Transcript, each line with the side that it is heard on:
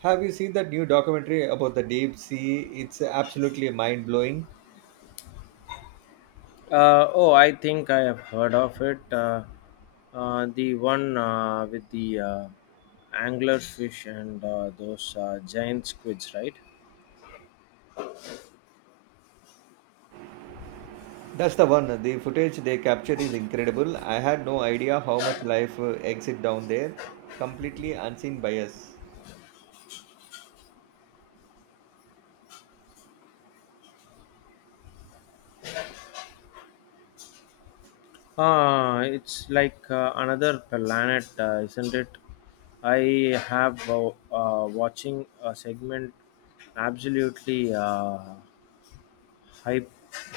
right: Have you seen that new documentary about the deep sea? It's absolutely mind blowing.
left: Oh, I think I have heard of it. The one with the angler fish and those giant squids, right?
right: That's the one. The footage they captured is incredible. I had no idea how much life exists down there, completely unseen by us.
left: Ah, it's like another planet, isn't it? I have watching a segment absolutely hy-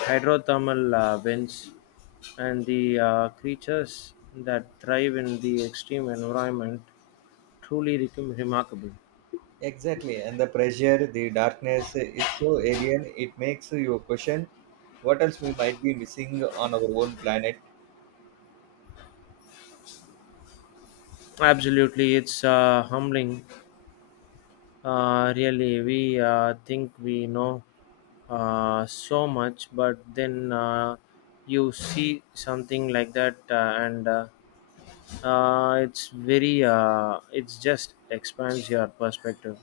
left: hydrothermal vents and the creatures that thrive in the extreme environment. Truly remarkable.
right: Exactly. And the pressure, the darkness, it's so alien. It makes you question what else we might be missing on our own planet.
left: Absolutely, it's humbling. Really, we think we know so much, but then you see something like that, and it's very. It's just expands your perspective.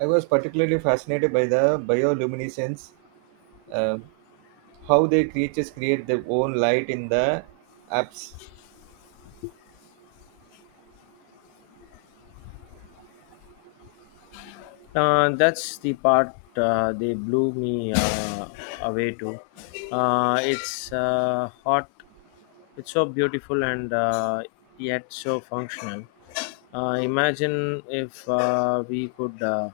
right: I was particularly fascinated by the bioluminescence, um, how the creatures create their own light in the apse.
left: That's the part they blew me away to. It's hot. It's so beautiful and yet so functional. Imagine if we could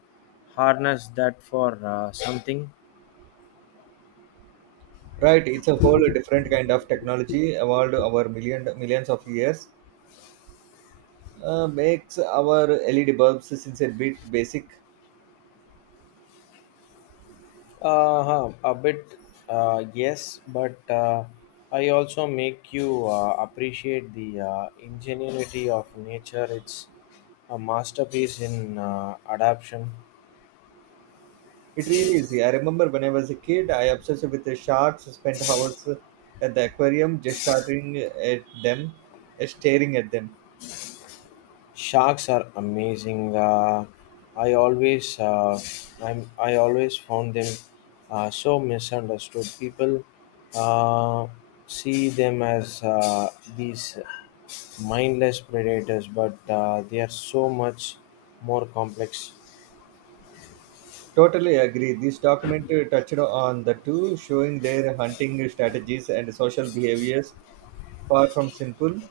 left: harness that for something.
right: Right, it's a whole different kind of technology evolved over million millions of years. Makes our LED bulbs since a bit basic.
left: Huh, a bit, yes, but I also make you appreciate the ingenuity of nature. It's a masterpiece in adaptation.
right: It really is. I remember when I was a kid, I obsessed with the sharks, spent hours at the aquarium just staring at them, staring at them.
left: Sharks are amazing. I always, uh, I always found them so misunderstood. People uh, see them as these mindless predators, but they are so much more complex.
right: Totally agree. This document touched on the two, showing their hunting strategies and social behaviors, far from simple.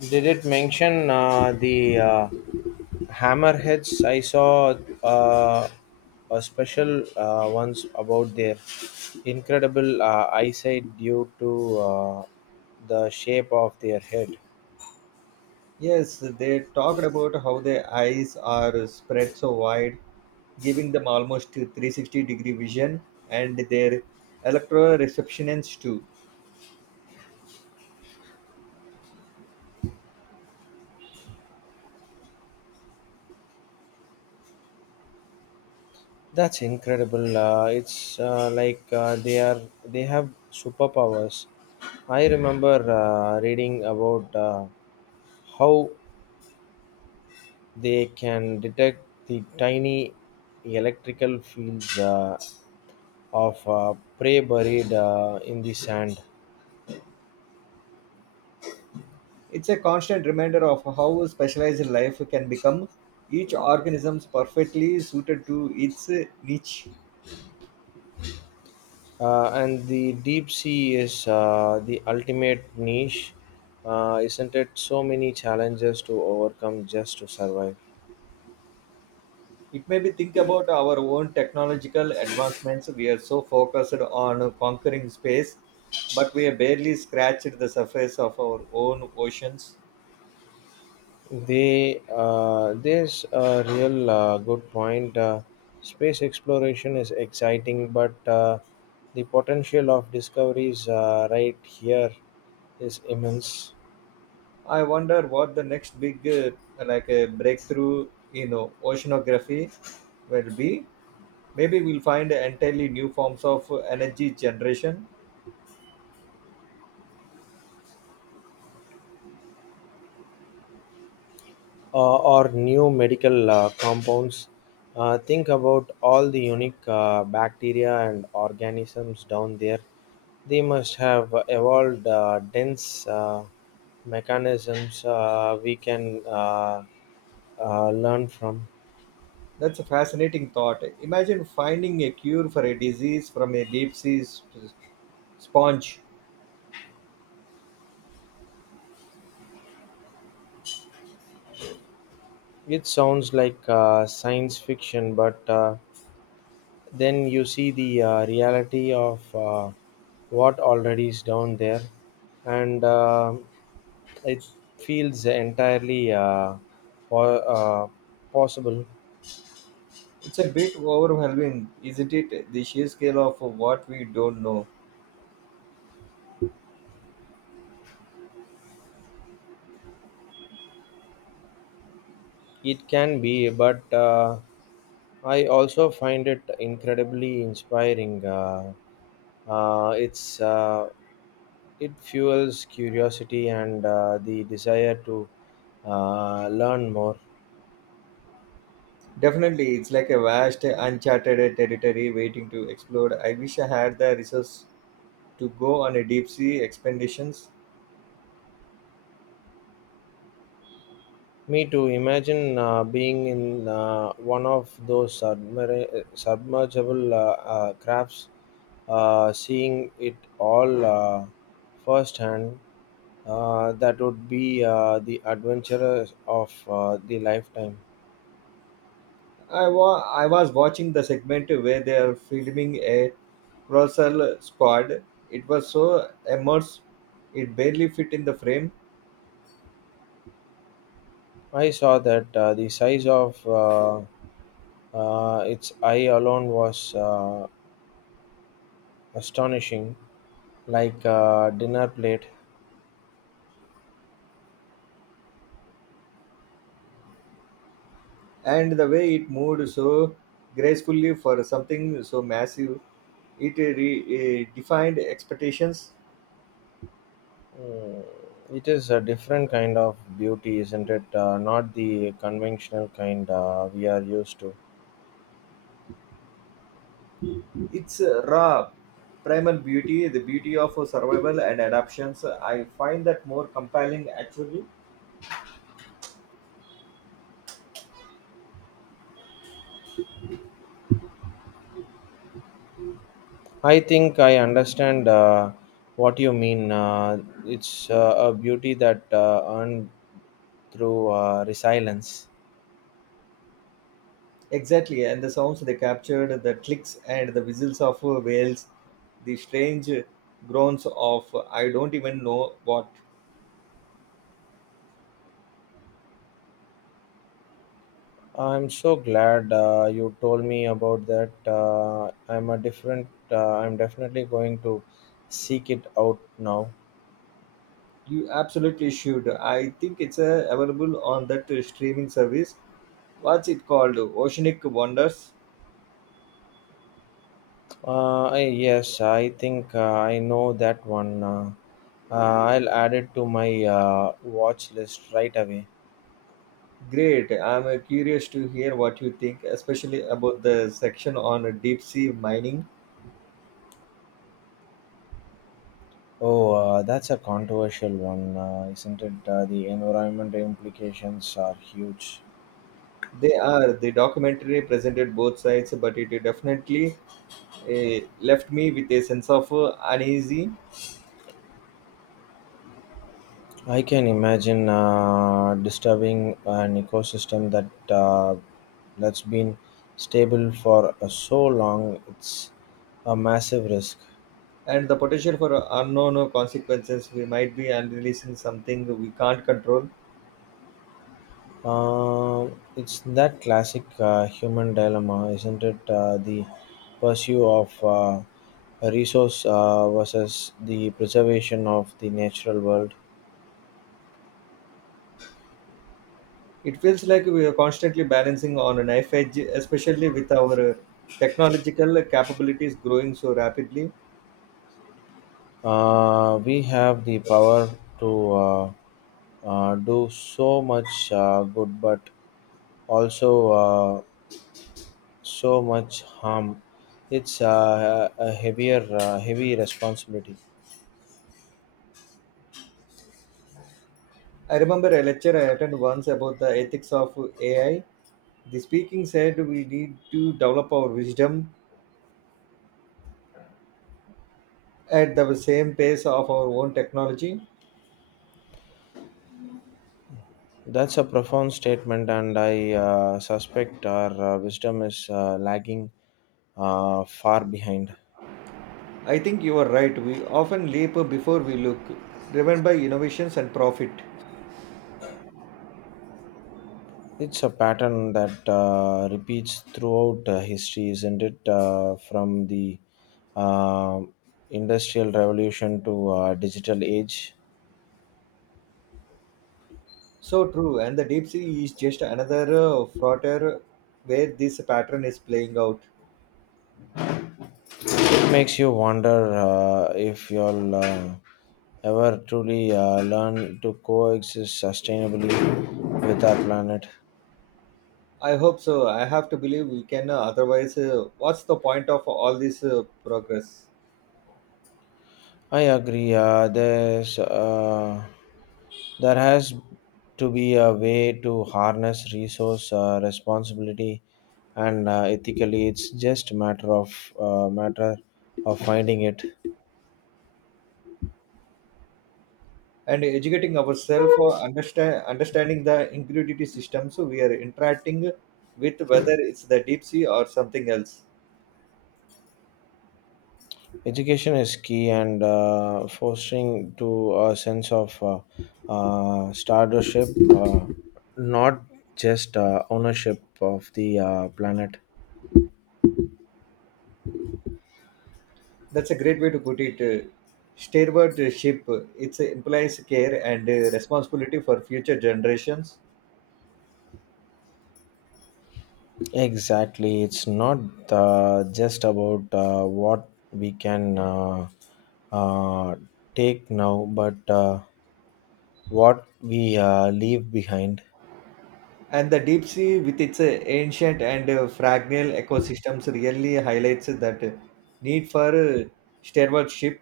left: Did it mention the hammerheads? I saw uh, a special once about their incredible eyesight due to the shape of their head.
right: Yes, they talked about how their eyes are spread so wide, giving them almost 360-degree vision, and their electoral receptionists too.
left: That's incredible. It's like they have superpowers. I remember reading about how they can detect the tiny electrical fields of prey buried in the sand.
right: It's a constant reminder of how specialized life can become, each organism's perfectly suited to its niche.
left: And the deep sea is the ultimate niche, isn't it? So many challenges to overcome just to survive.
right: It may be think about our own technological advancements. We are so focused on conquering space, but we have barely scratched the surface of our own oceans.
left: There's a real good point. Space exploration is exciting, but the potential of discoveries right here is immense.
right: I wonder what the next big, like a breakthrough in oceanography will be. Maybe we'll find entirely new forms of energy generation.
left: Or new medical compounds. Think about all the unique bacteria and organisms down there. They must have evolved dense mechanisms we can learn from.
right: That's a fascinating thought. Imagine finding a cure for a disease from a deep sea sponge.
left: It sounds like science fiction, but then you see the reality of what already is down there and it feels entirely po- uh, possible.
right: It's a bit overwhelming, isn't it? The sheer scale of what we don't know.
left: It can be, but I also find it incredibly inspiring. Uh, it's uh, it fuels curiosity and the desire to learn more.
right: Definitely, it's like a vast, uncharted territory waiting to explore. I wish I had the resources to go on a deep sea expeditions.
left: Me too. Imagine being in one of those submergible crafts, seeing it all firsthand. That would be the adventure of the lifetime.
right: I was watching the segment where they are filming a colossal squad. It was so immense, it barely fit in the frame,
left: I saw that the size of its eye alone was astonishing, like a dinner plate.
right: and the way it moved so gracefully for something so massive, defined expectations.
left: Mm, it is a different kind of beauty, isn't it? Not the conventional kind we are used to.
right: It's raw, primal beauty, the beauty of survival and adaptations. I find that more compelling actually.
left: I think I understand what you mean. It's a beauty that earned through resilience.
right: Exactly, and the sounds they captured, the clicks and the whistles of whales, the strange groans of I don't even know what.
left: I'm so glad you told me about that. I'm a different. I'm definitely going to seek it out now.
right: You absolutely should. I think it's available on that streaming service. What's it called? Oceanic Wonders?
left: Yes, I think I know that one. Uh, I'll add it to my watch list right away.
right: Great. I'm curious to hear what you think, especially about the section on deep sea mining.
left: Oh, that's a controversial one, isn't it? The environmental implications are huge.
right: They are. The documentary presented both sides, but it definitely left me with a sense of uneasy,
left: I can imagine disturbing an ecosystem that's been stable for so long. It's a massive risk.
right: and the potential for unknown consequences we might be and releasing something we can't control.
left: It's that classic human dilemma, isn't it? The pursuit of a resource versus the preservation of the natural world.
right: It feels like we are constantly balancing on a knife edge, especially with our technological capabilities growing so rapidly.
left: We have the power to do so much good, but also so much harm. It's a heavy responsibility.
right: I remember a lecture I attended once about the ethics of AI. The speaking said we need to develop our wisdom at the same pace of our own technology.
left: That's a profound statement, and I suspect our wisdom is lagging far behind.
right: I think you are right. We often leap before we look, driven by innovations and profit.
left: It's a pattern that repeats throughout history, isn't it? From the uh, Industrial Revolution to digital age.
right: So true, and the deep sea is just another frontier where this pattern is playing out.
left: Makes you wonder if you'll ever truly learn to coexist sustainably with our planet.
right: I hope so. I have to believe we can. Otherwise, what's the point of all this progress?
left: I agree. There has to be a way to harness resource responsibility and ethically. It's just matter of finding it.
right: And educating ourselves, understanding the ingredient systems we are interacting with, whether it's the deep sea or something else.
left: Education is key and fostering to a sense of stewardship, uh, not just ownership of the planet.
right: That's a great way to put it. Steerward ship. It implies care and responsibility for future generations.
left: Exactly, it's not just about what we can uh, take now, but what we leave behind.
right: And the deep sea, with its ancient and fragile ecosystems, really highlights that need for stewardship.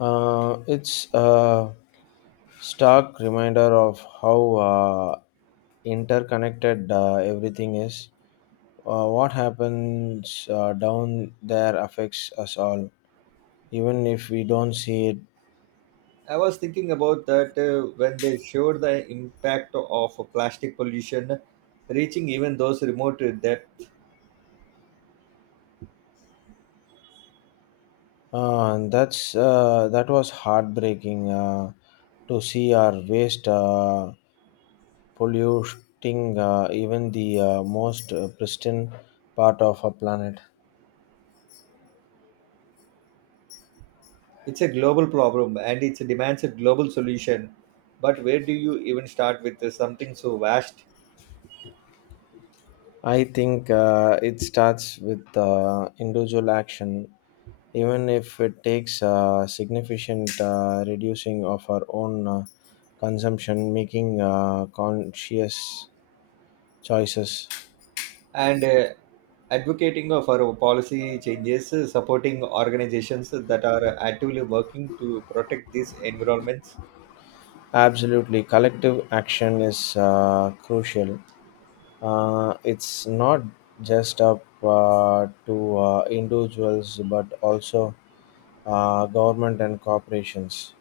left: It's stark reminder of how interconnected everything is. What happens down there affects us all, even if we don't see it.
right: I was thinking about that when they showed the impact of plastic pollution reaching even those remote depth.
left: And that was heartbreaking to see our waste polluting even the most pristine part of our planet.
right: It's a global problem and it demands a global solution. But where do you even start with something so vast?
left: I think it starts with individual action, even if it takes significant reducing of our own consumption, making conscious choices.
right: And Advocating of our policy changes, supporting organizations that are actively working to protect these environments.
left: Absolutely, collective action is crucial. It's not just up to individuals, but also government and corporations.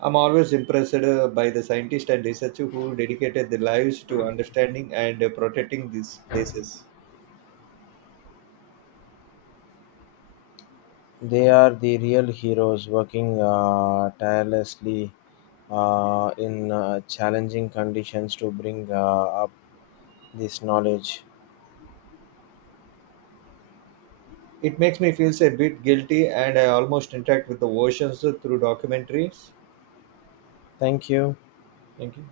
right: I'm always impressed by the scientists and researchers who dedicated their lives to understanding and protecting these places.
left: They are the real heroes, working tirelessly in challenging conditions to bring up this knowledge.
right: It makes me feel a bit guilty, and I almost interact with the oceans through documentaries.
left: Thank you.
right: Thank you.